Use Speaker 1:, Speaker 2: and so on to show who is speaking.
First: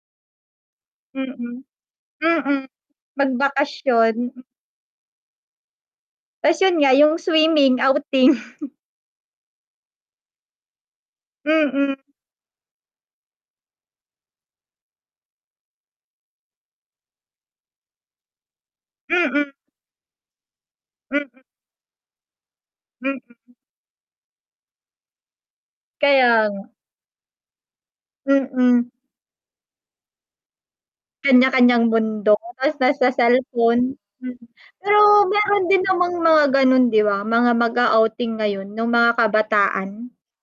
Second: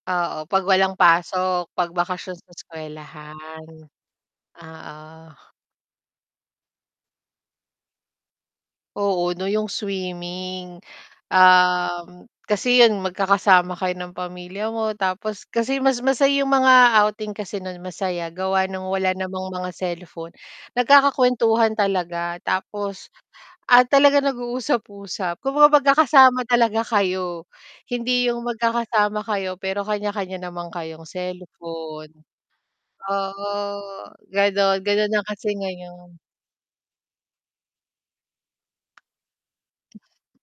Speaker 1: Oo, 'pag walang
Speaker 2: Mm.
Speaker 1: pasok, 'pag bakasyon sa
Speaker 2: Mm.
Speaker 1: eskuwelahan.
Speaker 2: Magbakasyon.
Speaker 1: Oo.
Speaker 2: Ta's yun nga, yung swimming, outing.
Speaker 1: Oo 'no, yung swimming.
Speaker 2: Mm.
Speaker 1: Um, kasi yun magkakasama kayo ng pamilya mo tapos kasi mas masaya yung mga outing kasi nun, masaya gawa ng wala namang
Speaker 2: Mm.
Speaker 1: mga cellphone,
Speaker 2: Mm.
Speaker 1: nagkakakuwentuhan talaga tapos
Speaker 2: Mm.
Speaker 1: at talaga nag-uusap-usap kung magkakasama
Speaker 2: Kaya nga.
Speaker 1: talaga kayo. Hindi yung
Speaker 2: Mm.
Speaker 1: magkakasama kayo, pero kanya-kanya naman kayong
Speaker 2: Kanya-kanyang
Speaker 1: cellphone.
Speaker 2: bundok ta's nasa
Speaker 1: Oo,
Speaker 2: cellphone, mm.
Speaker 1: ganun.
Speaker 2: Pero
Speaker 1: Ganun na kasi
Speaker 2: meron din namang
Speaker 1: ngayon.
Speaker 2: mga gano'n di ba, mga mag-a-outing ngayon, yung mga kabataan.